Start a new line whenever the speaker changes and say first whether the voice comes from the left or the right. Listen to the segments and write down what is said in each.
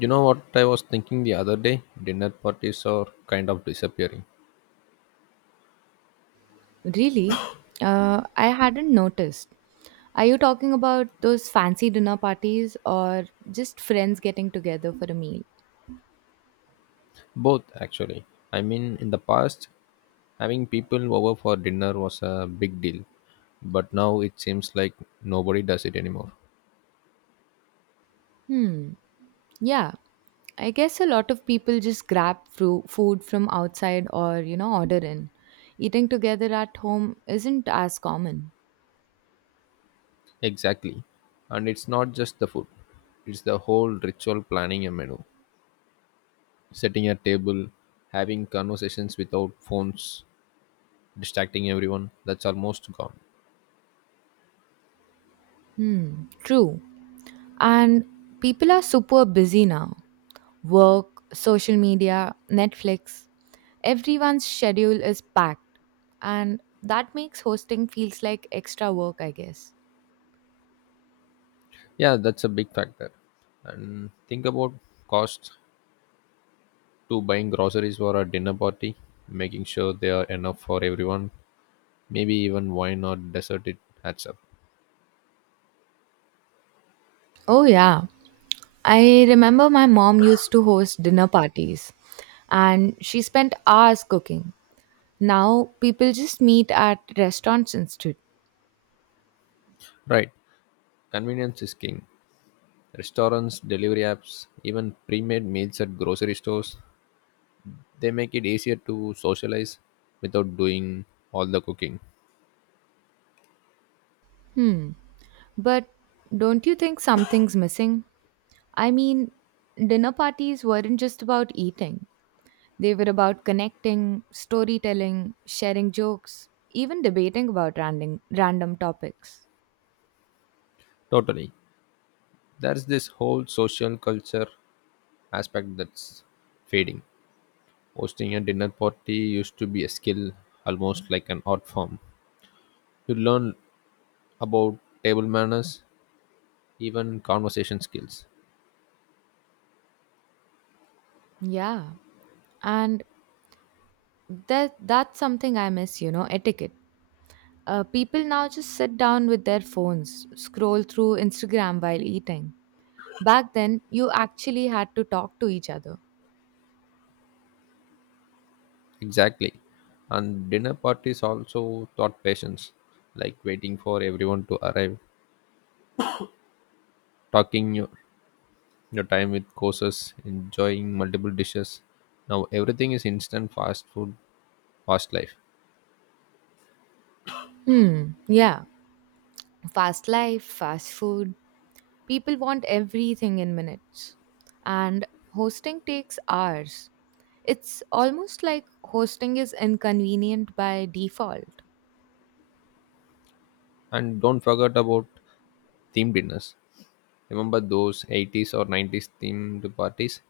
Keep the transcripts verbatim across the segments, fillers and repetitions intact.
left: You know what I was thinking the other day? Dinner parties are kind of disappearing.
right: Really? Uh, I hadn't noticed. Are you talking about those fancy dinner parties or just friends getting together for a meal?
left: Both, actually. I mean, in the past, having people over for dinner was a big deal, but now it seems like nobody does it anymore.
right: Hmm. Yeah, I guess a lot of people just grab fru- food from outside or, you know, order in. Eating together at home isn't as common.
left: Exactly. And it's not just the food, it's the whole ritual planning a menu, setting a table, having conversations without phones, distracting everyone. That's almost gone.
right: Hmm. True. And people are super busy now. Work, social media, Netflix. Everyone's schedule is packed, and that makes hosting feels like extra work, I guess.
left: Yeah, that's a big factor. And think about cost. To buying groceries for a dinner party, making sure there are enough for everyone, maybe even wine or dessert it adds up.
right: Oh yeah, I remember my mom used to host dinner parties and she spent hours cooking. Now people just meet at restaurants instead.
left: Right, convenience is king. Restaurants, delivery apps, even pre made meals at grocery stores, they make it easier to socialize without doing all the cooking.
right: Hmm. But don't you think something's missing? I mean, dinner parties weren't just about eating. They were about connecting, storytelling, sharing jokes, even debating about random random topics.
left: Totally. There's this whole social culture aspect that's fading. Hosting a dinner party used to be a skill, almost like an art form. You learn about table manners, even conversation skills.
right: Yeah, and that that's something I miss, you know, etiquette. Uh, people now just sit down with their phones, scroll through Instagram while eating. Back then, you actually had to talk to each other.
left: Exactly. And dinner parties also taught patience, like waiting for everyone to arrive, talking your, your time with courses, enjoying multiple dishes. Now everything is instant fast food, fast life.
right: Hmm, yeah. Fast life, fast food. People want everything in minutes. And hosting takes hours. It's almost like hosting is inconvenient by default.
left: And don't forget about themed dinners. Remember those eighties or nineties themed parties?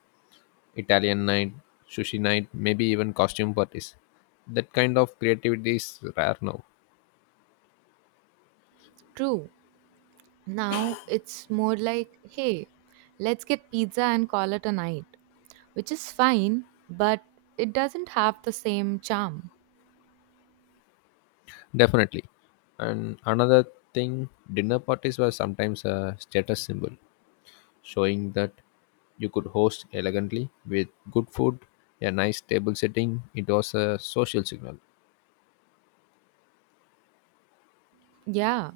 left: Italian night, sushi night, maybe even costume parties. That kind of creativity is rare now.
right: True. Now it's more like, hey, let's get pizza and call it a night, which is fine, but it doesn't have the same charm.
left: Definitely. And another thing, dinner parties were sometimes a status symbol, showing that you could host elegantly with good food, a nice table setting. It was a social signal.
right: Yeah,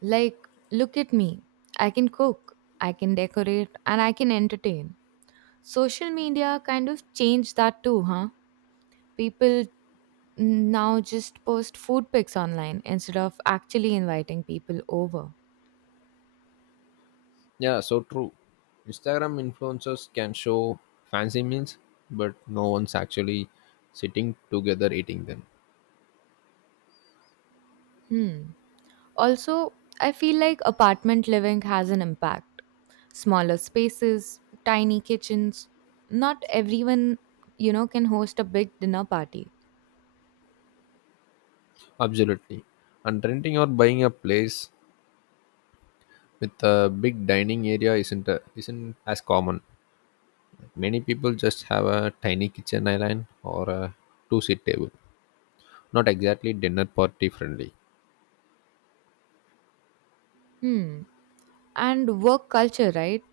right: like, look at me. I can cook, I can decorate, and I can entertain. Social media kind of changed that too, huh? People now just post food pics online instead of actually inviting people over.
left: Yeah, so true. Instagram influencers can show fancy meals, but no one's actually sitting together eating them.
right: Hmm. Also, I feel like apartment living has an impact. Smaller spaces, tiny kitchens. Not everyone, you know, can host a big dinner party.
left: Absolutely. And renting or buying a place with a big dining area isn't a, isn't as common. Many people just have a tiny kitchen island or a two seat table. Not exactly dinner party friendly.
right: Hmm. And work culture, right?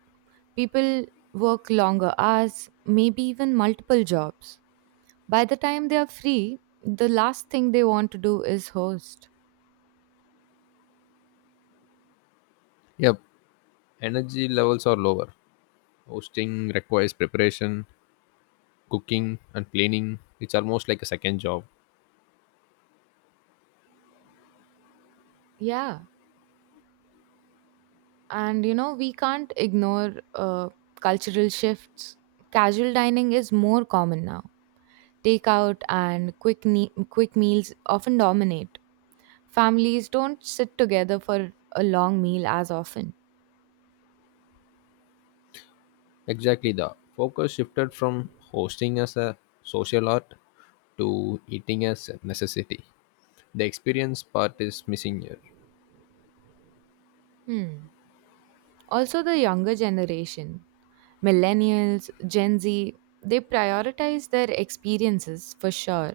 right: People work longer hours, maybe even multiple jobs. By the time they are free, the last thing they want to do is host.
left: Yep, energy levels are lower. Hosting requires preparation, cooking, and cleaning. It's almost like a second job.
right: Yeah. And you know, we can't ignore uh, cultural shifts. Casual dining is more common now. Takeout and quick, ne- quick meals often dominate. Families don't sit together for a long meal as often.
left: Exactly, the focus shifted from hosting as a social art to eating as a necessity. The experience part is missing here.
right: Hmm. Also, the younger generation, millennials, Gen Z, they prioritize their experiences for sure,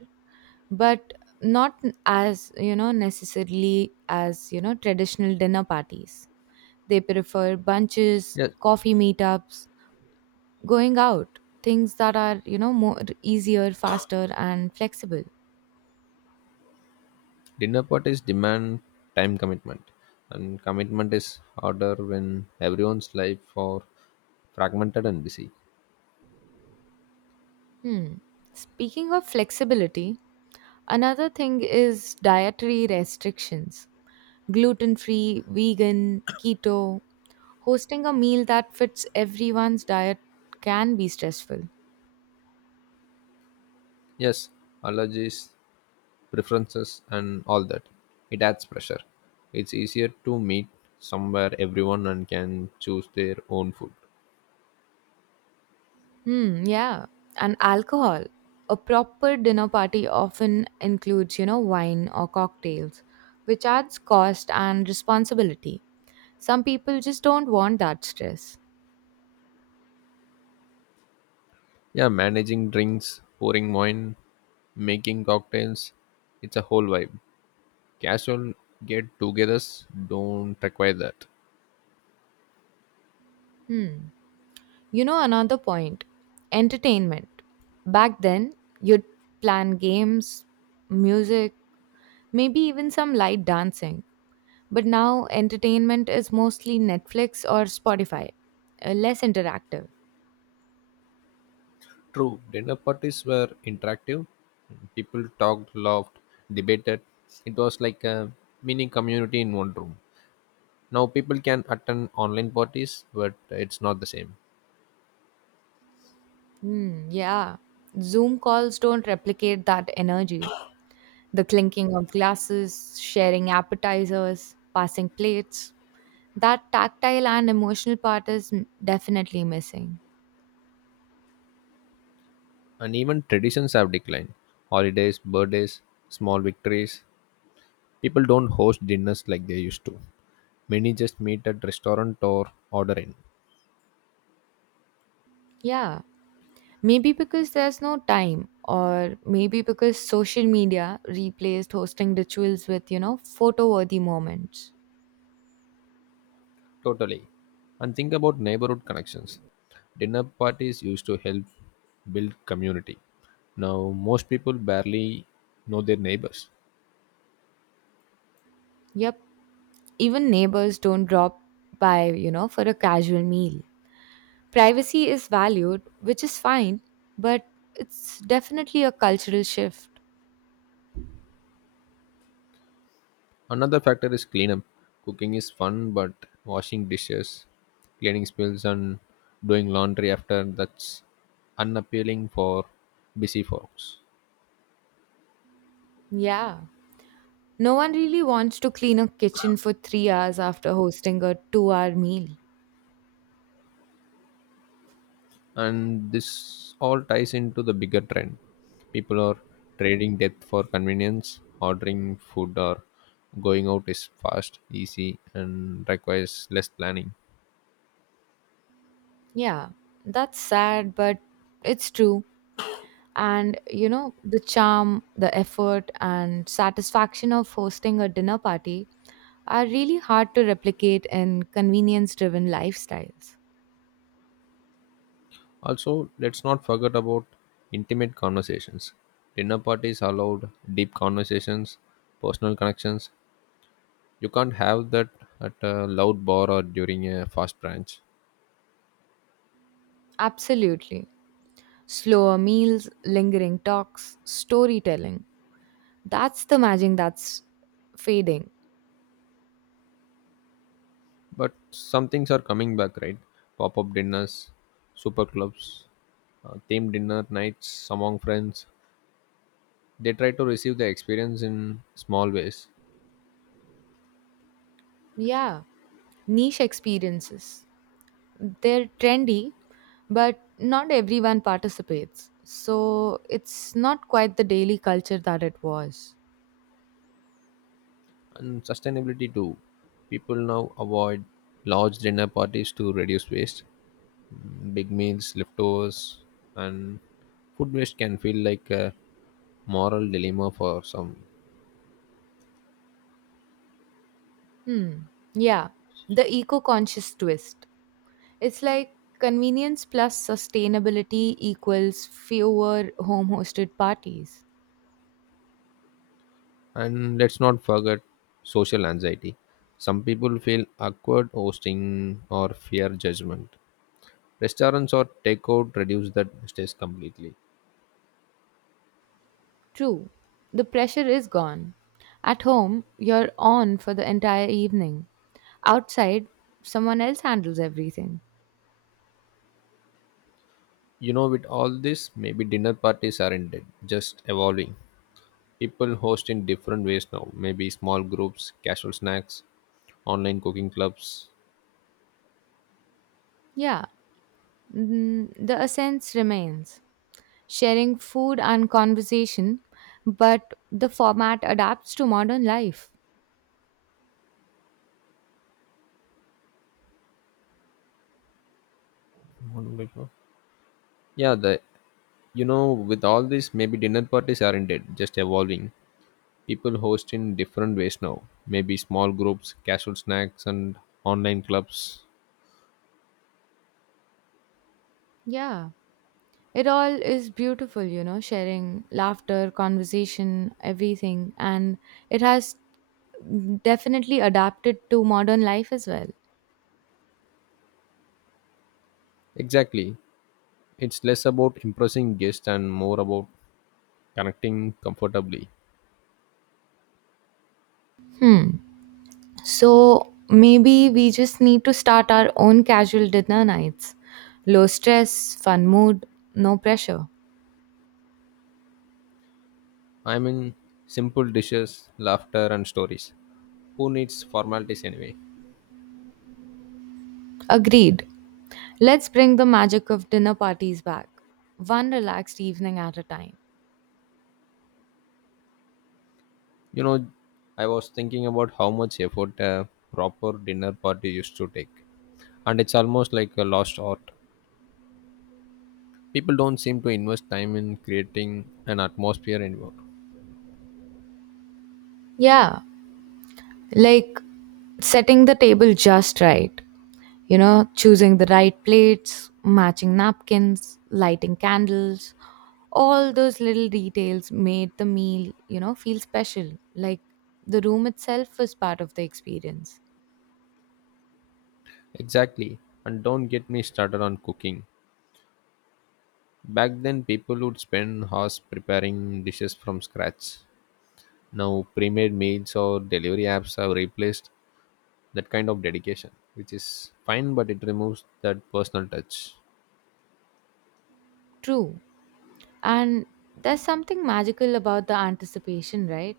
right: but not as, you know, necessarily as, you know, traditional dinner parties. They prefer bunches,
left: Yes.
right: coffee meetups, going out, things that are, you know, more easier, faster, and flexible.
left: Dinner parties demand time commitment, and commitment is harder when everyone's life are fragmented and busy.
right: Hmm. Speaking of flexibility, another thing is dietary restrictions. Gluten free, vegan, keto. Hosting a meal that fits everyone's diet can be stressful.
left: Yes, allergies, preferences, and all that. It adds pressure. It's easier to meet somewhere everyone and can choose their own food.
right: Hmm, yeah. And alcohol. A proper dinner party often includes, you know, wine or cocktails, which adds cost and responsibility. Some people just don't want that stress.
left: Yeah, managing drinks, pouring wine, making cocktails, it's a whole vibe. Casual get togethers don't require that.
right: Hmm. You know, another point, entertainment. Back then, you'd plan games, music, maybe even some light dancing. But now, entertainment is mostly Netflix or Spotify, uh, less interactive.
left: True, dinner parties were interactive. People talked, laughed, debated. It was like a mini community in one room. Now people can attend online parties, but it's not the same.
right: Hmm, yeah. Zoom calls don't replicate that energy. The clinking of glasses, sharing appetizers, passing plates. That tactile and emotional part is m- definitely missing.
left: And even traditions have declined. Holidays, birthdays, small victories. People don't host dinners like they used to. Many just meet at restaurant or order in.
right: Yeah. Maybe because there's no time, or maybe because social media replaced hosting rituals with, you know, photo worthy moments.
left: Totally. And think about neighborhood connections. Dinner parties used to help build community. Now, most people barely know their neighbors.
right: Yep, even neighbors don't drop by, you know, for a casual meal. Privacy is valued, which is fine, but it's definitely a cultural shift.
left: Another factor is cleanup. Cooking is fun, but washing dishes, cleaning spills, and doing laundry after that's unappealing for busy folks.
right: Yeah. No one really wants to clean a kitchen for three hours after hosting a two hour meal.
left: And this all ties into the bigger trend people are trading depth for convenience ordering food or going out is fast easy and requires less planning.
right: Yeah, that's sad, but it's true. And you know, the charm, the effort and satisfaction of hosting a dinner party are really hard to replicate in convenience driven lifestyles.
left: Also, let's not forget about intimate conversations. Dinner parties allowed deep conversations, personal connections. You can't have that at a loud bar or during a fast brunch.
right: Absolutely. Slower meals, lingering talks, storytelling. That's the magic that's fading.
left: But some things are coming back, right? Pop up dinners, super clubs, uh, themed dinner nights among friends. They try to receive the experience in small ways.
right: Yeah. Niche experiences. They're trendy, but not everyone participates. So it's not quite the daily culture that it was.
left: And sustainability too. People now avoid large dinner parties to reduce waste. Mm, Big meals, leftovers, and food waste can feel like a moral dilemma for some.
right: Hmm. Yeah. The eco conscious twist. It's like convenience plus sustainability equals fewer home hosted parties.
left: And let's not forget social anxiety. Some people feel awkward hosting or fear judgment. Restaurants or takeout reduce that stress completely.
right: True. The pressure is gone. At home, you're on for the entire evening. Outside, someone else handles everything.
left: You know, with all this, maybe dinner parties aren't dead, just evolving. People host in different ways now. Maybe small groups, casual snacks, online cooking clubs.
right: Yeah, mm, the essence remains. Sharing food and conversation, but the format adapts to modern life.
left: What do they call? Yeah, the you know, with all this, maybe dinner parties aren't dead, just evolving. People host in different ways now. Maybe small groups, casual snacks, and online clubs.
right: Yeah. It all is beautiful, you know, sharing laughter, conversation, everything. And it has definitely adapted to modern life as well.
left: Exactly. It's less about impressing guests and more about connecting comfortably.
right: Hmm. So maybe we just need to start our own casual dinner nights. Low stress, fun mood, no pressure.
left: I mean, simple dishes, laughter, and stories. Who needs formalities anyway?
right: Agreed. Let's bring the magic of dinner parties back, one relaxed evening at a time.
left: You know, I was thinking about how much effort a proper dinner party used to take, and it's almost like a lost art. People don't seem to invest time in creating an atmosphere anymore.
right: Yeah, like setting the table just right, you know, choosing the right plates, matching napkins, lighting candles, all those little details made the meal, you know, feel special. Like the room itself was part of the experience.
left: Exactly. And don't get me started on cooking. Back then, people would spend hours preparing dishes from scratch. Now, pre made meals or delivery apps have replaced that kind of dedication, which is fine, but it removes that personal touch.
right: True. And there's something magical about the anticipation, right?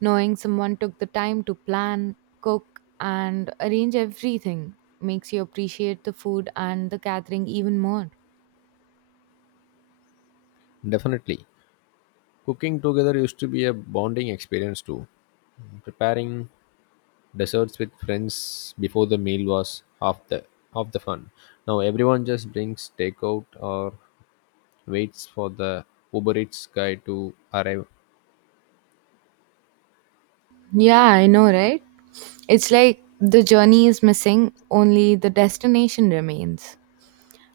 right: Knowing someone took the time to plan, cook, and arrange everything makes you appreciate the food and the gathering even more.
left: Definitely. Cooking together used to be a bonding experience too. Preparing desserts with friends before the meal was half the half the fun. Now everyone just brings takeout or waits for the Uber Eats guy to arrive.
right: Yeah, I know, right? It's like the journey is missing, only the destination remains.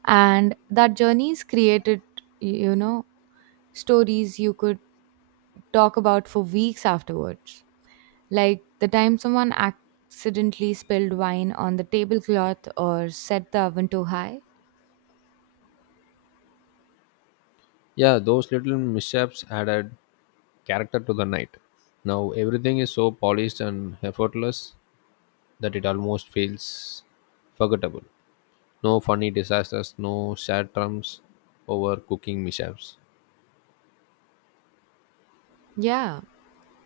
right: And that journey's created, you know, stories you could talk about for weeks afterwards. Like the time someone accidentally spilled wine on the tablecloth or set the oven too high.
left: Yeah, those little mishaps added character to the night. Now everything is so polished and effortless that it almost feels forgettable. No funny disasters, no sad trumps over cooking mishaps.
right: Yeah,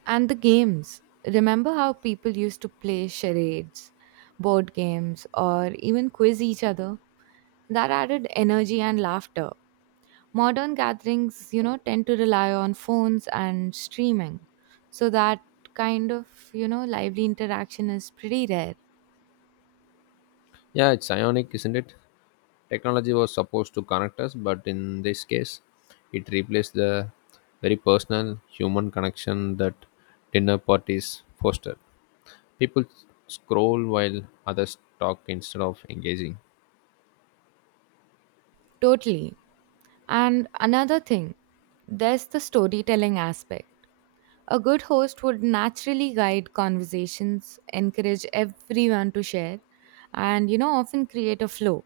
right: and the games. Remember how people used to play charades, board games, or even quiz each other? That added energy and laughter. Modern gatherings, you know, tend to rely on phones and streaming. So that kind of, you know, lively interaction is pretty rare.
left: Yeah, it's ionic, isn't it? Technology was supposed to connect us, but in this case, it replaced the very personal human connection that dinner parties foster. People scroll while others talk instead of engaging.
right: Totally. And another thing, there's the storytelling aspect. A good host would naturally guide conversations, encourage everyone to share, and you know, often create a flow.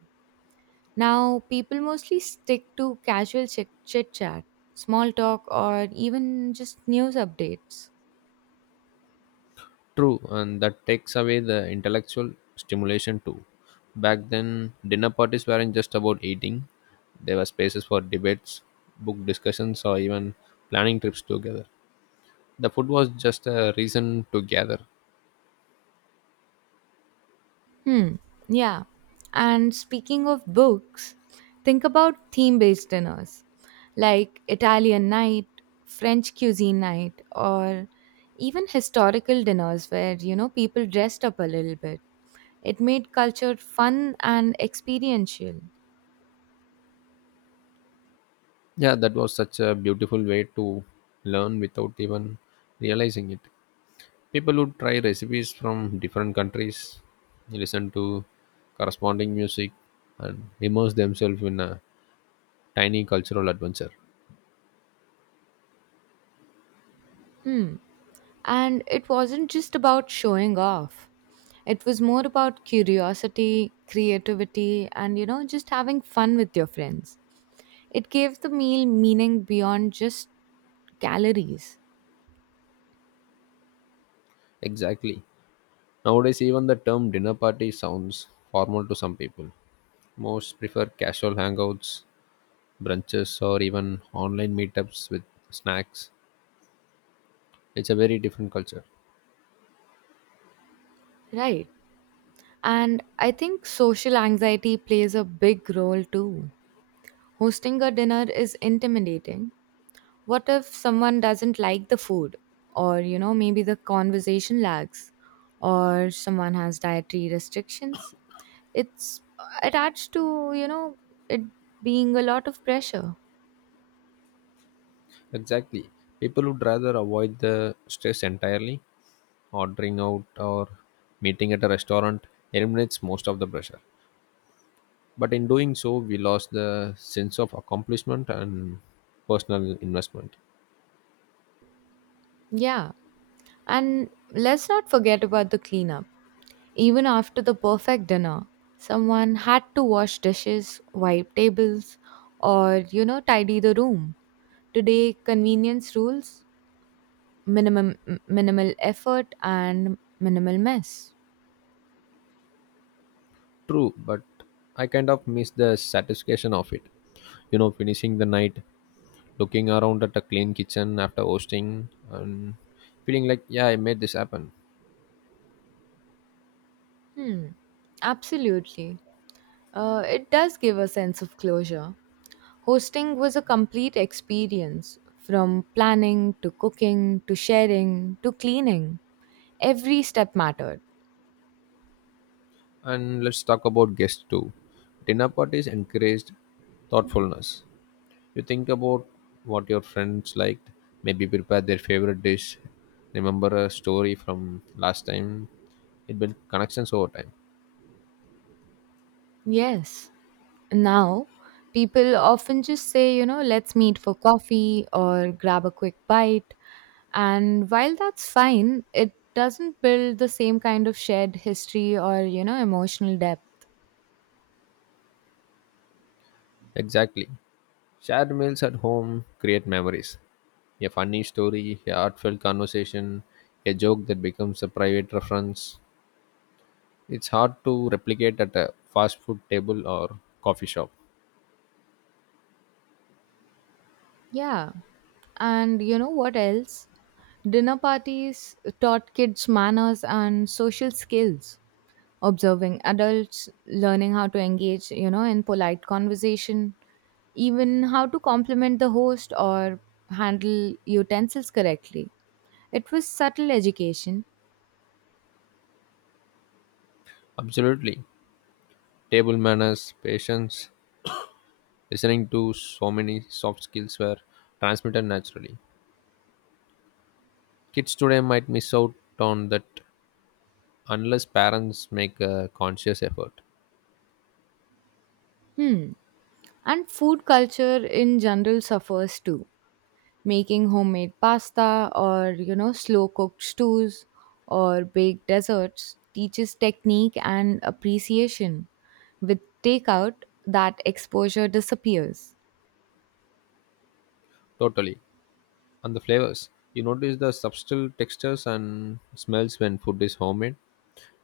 right: Now, people mostly stick to casual chit chat, small talk, or even just news updates.
left: True, and that takes away the intellectual stimulation too. Back then, dinner parties weren't just about eating, there were spaces for debates, book discussions, or even planning trips together. The food was just a reason to gather.
right: Hmm, yeah. And speaking of books, think about theme based dinners like Italian night, French cuisine night, or even historical dinners where you know people dressed up a little bit. It made culture fun and experiential.
left: Yeah, that was such a beautiful way to learn without even realizing it. People would try recipes from different countries, listen to corresponding music, and immerse themselves in a tiny cultural adventure.
right: Hmm. And it wasn't just about showing off. It was more about curiosity, creativity, and you know, just having fun with your friends. It gave the meal meaning beyond just calories.
left: Exactly, nowadays even the term dinner party sounds formal to some people. Most prefer casual hangouts, brunches, or even online meetups with snacks. It's a very different culture.
right: Right? And I think social anxiety plays a big role too. Hosting a dinner is intimidating. What if someone doesn't like the food? Or, you know, maybe the conversation lags, or someone has dietary restrictions. It's attached to, you know, it being a lot of pressure.
left: Exactly, people would rather avoid the stress entirely. Ordering out or meeting at a restaurant eliminates most of the pressure. But in doing so, we lost the sense of accomplishment and personal investment.
right: Yeah. And let's not forget about the cleanup. Even after the perfect dinner, someone had to wash dishes, wipe tables, or, you know, tidy the room. Today, convenience rules, minimum m- minimal effort and minimal mess.
left: True, but I kind of miss the satisfaction of it. You know, finishing the night, looking around at a clean kitchen after hosting, and feeling like, yeah, I made this happen.
right: Hmm, absolutely. Uh, it does give a sense of closure. Hosting was a complete experience from planning to cooking to sharing to cleaning. Every step mattered.
left: And let's talk about guests too. Dinner parties encouraged thoughtfulness. You think about what your friends liked, maybe prepare their favorite dish, remember a story from last time. It builds connections over time.
right: Yes. Now, people often just say, you know, let's meet for coffee or grab a quick bite. And while that's fine, it doesn't build the same kind of shared history or, you know, emotional depth.
left: Exactly. Shared meals at home create memories. A funny story, a heartfelt conversation, a joke that becomes a private reference. It's hard to replicate at a fast food table or coffee shop.
right: Yeah. And you know what else? Dinner parties taught kids manners and social skills, observing adults, learning how to engage, you know, in polite conversation, even how to compliment the host or handle utensils correctly. It was subtle education.
left: Absolutely. Table manners, patience, listening to so many soft skills were transmitted naturally. Kids today might miss out on that unless parents make a conscious effort.
right: Hmm. And food culture in general suffers too. Making homemade pasta or you know slow cooked stews or baked desserts teaches technique and appreciation. With takeout, that exposure disappears.
left: Totally. And the flavors. You notice the subtle textures and smells when food is homemade.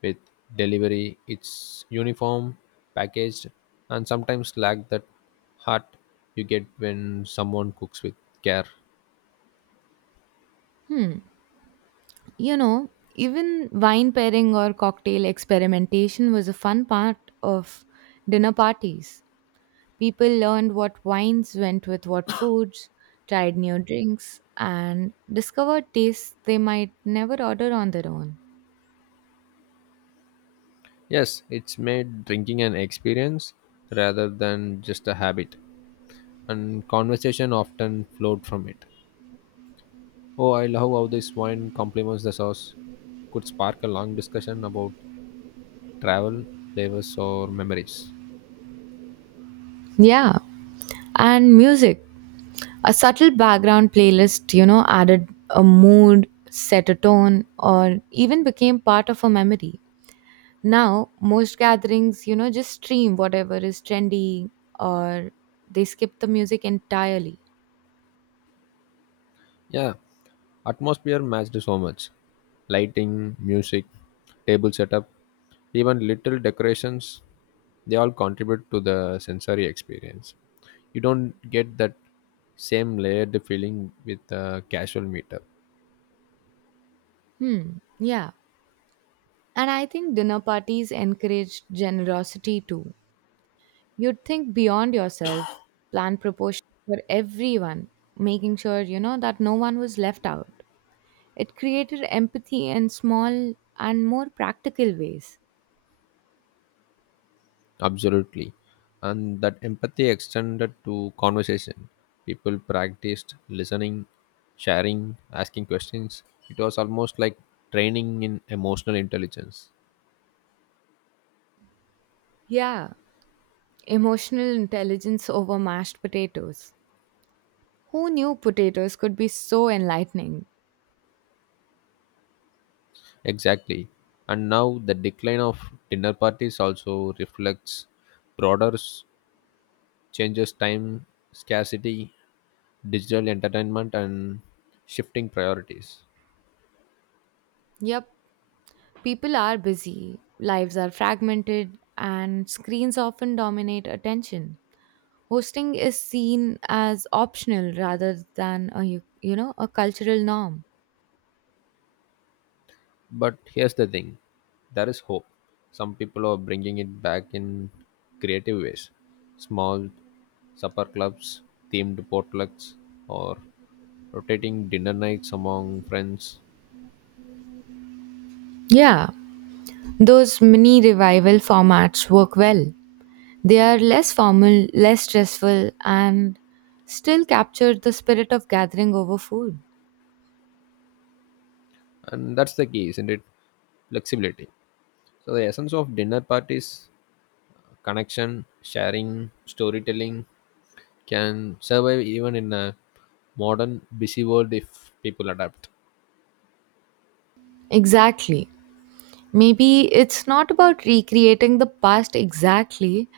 left: With delivery, it's uniform, packaged, and sometimes lack that heart you get when someone cooks with care.
right: Hmm, you know, even wine pairing or cocktail experimentation was a fun part of dinner parties. People learned what wines went with what foods, tried new drinks and discovered tastes they might never order on their own.
left: Yes, it's made drinking an experience rather than just a habit, and conversation often flowed from it. Oh, I love how this wine complements the sauce. Could spark a long discussion about travel, flavors, or memories.
right: Yeah, and music. A subtle background playlist, you know, added a mood, set a tone, or even became part of a memory. Now, most gatherings, you know, just stream whatever is trendy or they skip the music entirely.
left: Yeah, atmosphere matched so much. Lighting, music, table setup, even little decorations, they all contribute to the sensory experience. You don't get that same layered feeling with a casual meetup.
right: Hmm, yeah. And I think dinner parties encourage generosity too. You'd think beyond yourself, plan proportions for everyone, making sure, you know, that no one was left out. It created empathy in small and more practical ways.
left: Absolutely. And that empathy extended to conversation. People practiced listening, sharing, asking questions. It was almost like training in emotional intelligence.
right: Yeah, emotional intelligence over mashed potatoes. Who knew potatoes could be so enlightening?
left: Exactly. And now the decline of dinner parties also reflects broader s- changes, time scarcity, digital entertainment, and shifting priorities.
right: Yep, people are busy, lives are fragmented, and screens often dominate attention. Hosting is seen as optional rather than a you you know a cultural norm.
left: But here's the thing, there is hope. Some people are bringing it back in creative ways. Small supper clubs, themed potlucks, or rotating dinner nights among friends.
right: Yeah, those mini revival formats work well. They are less formal, less stressful, and still capture the spirit of gathering over food.
left: And that's the key, isn't it? Flexibility. So, the essence of dinner parties, connection, sharing, storytelling can survive even in a modern, busy world if people adapt.
right: Exactly. Maybe it's not about recreating the past exactly,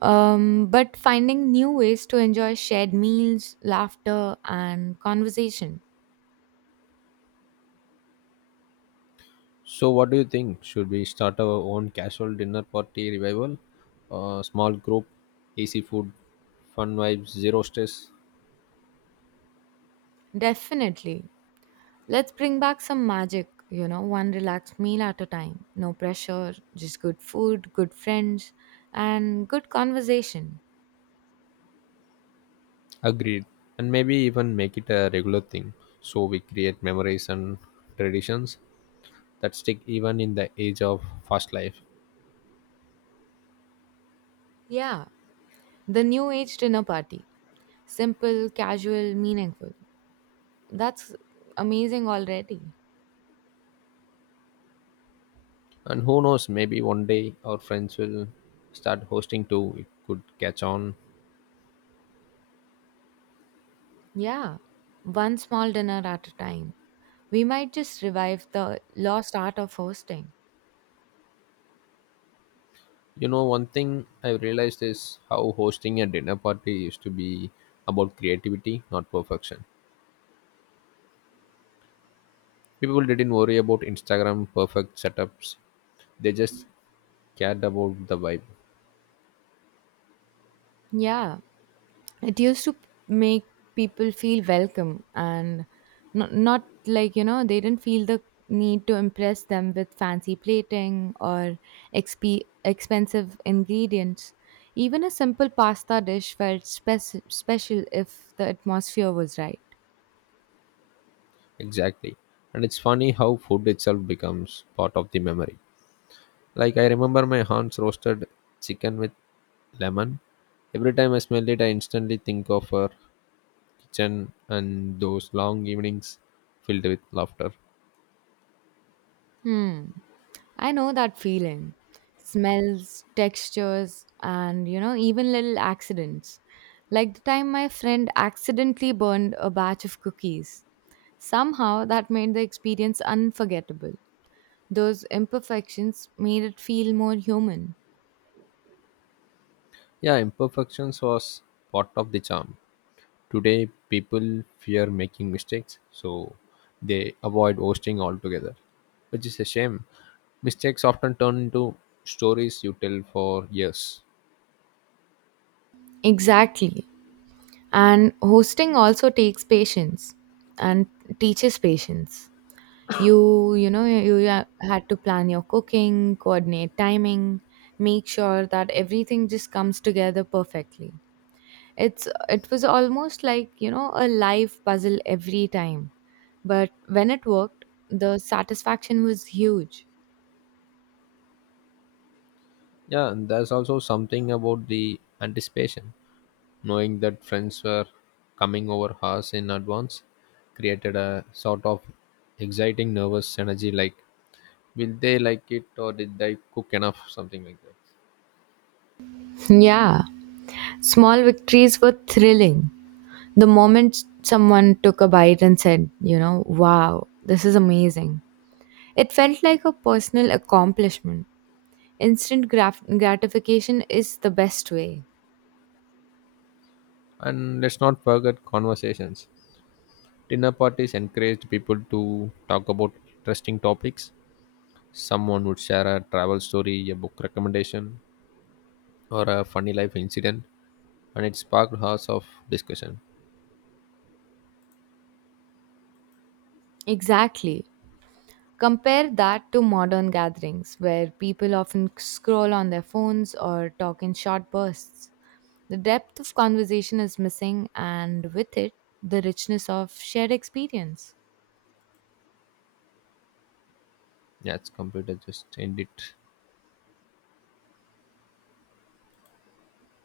right: um, but finding new ways to enjoy shared meals, laughter, and conversation.
left: So, what do you think? Should we start our own casual dinner party revival? Uh, small group, easy food, fun vibes, zero stress.
right: Definitely. Let's bring back some magic, you know, one relaxed meal at a time. No pressure, just good food, good friends, and good conversation.
left: Agreed. And maybe even make it a regular thing so we create memories and traditions that stick even in the age of fast life.
right: Yeah, the new age dinner party. Simple, casual, meaningful. That's amazing already.
left: And who knows, maybe one day our friends will start hosting too. It could catch on.
right: Yeah, one small dinner at a time. We might just revive the lost art of hosting.
left: You know, one thing I realized is how hosting a dinner party used to be about creativity, not perfection. People didn't worry about Instagram perfect setups. They just cared about the vibe.
right: Yeah, it used to p- make people feel welcome and not, not like, you know, they didn't feel the need to impress them with fancy plating or exp- expensive ingredients. Even a simple pasta dish felt spec- special if the atmosphere was right.
left: Exactly. And it's funny how food itself becomes part of the memory. Like I remember my aunt's roasted chicken with lemon. Every time I smell it, I instantly think of her kitchen and those long evenings filled with laughter.
right: Hmm. I know that feeling. Smells, textures, and you know, even little accidents. Like the time my friend accidentally burned a batch of cookies. Somehow that made the experience unforgettable. Those imperfections made it feel more human.
left: Yeah, imperfections was part of the charm. Today, people fear making mistakes, so they avoid hosting altogether, which is a shame. Mistakes often turn into stories you tell for years.
right: Exactly. And hosting also takes patience and teaches patience. You, you know, you, you ha- had to plan your cooking, coordinate timing, make sure that everything just comes together perfectly. It's it was almost like, you know, a live puzzle every time. But when it worked, the satisfaction was huge.
left: Yeah, and there's also something about the anticipation. Knowing that friends were coming over us in advance created a sort of exciting nervous energy like will they like it or did they cook enough something like that.
right: Yeah, small victories were thrilling. The moment someone took a bite and said, you know, wow, this is amazing, it felt like a personal accomplishment. Instant graf- gratification is the best way.
left: And let's not forget conversations. Dinner parties encouraged people to talk about interesting topics. Someone would share a travel story, a book recommendation, or a funny life incident, and it sparked hours of discussion.
right: Exactly. Compare that to modern gatherings where people often scroll on their phones or talk in short bursts. The depth of conversation is missing, and with it, the richness of shared experience.
left: Yeah, it's computer just end it.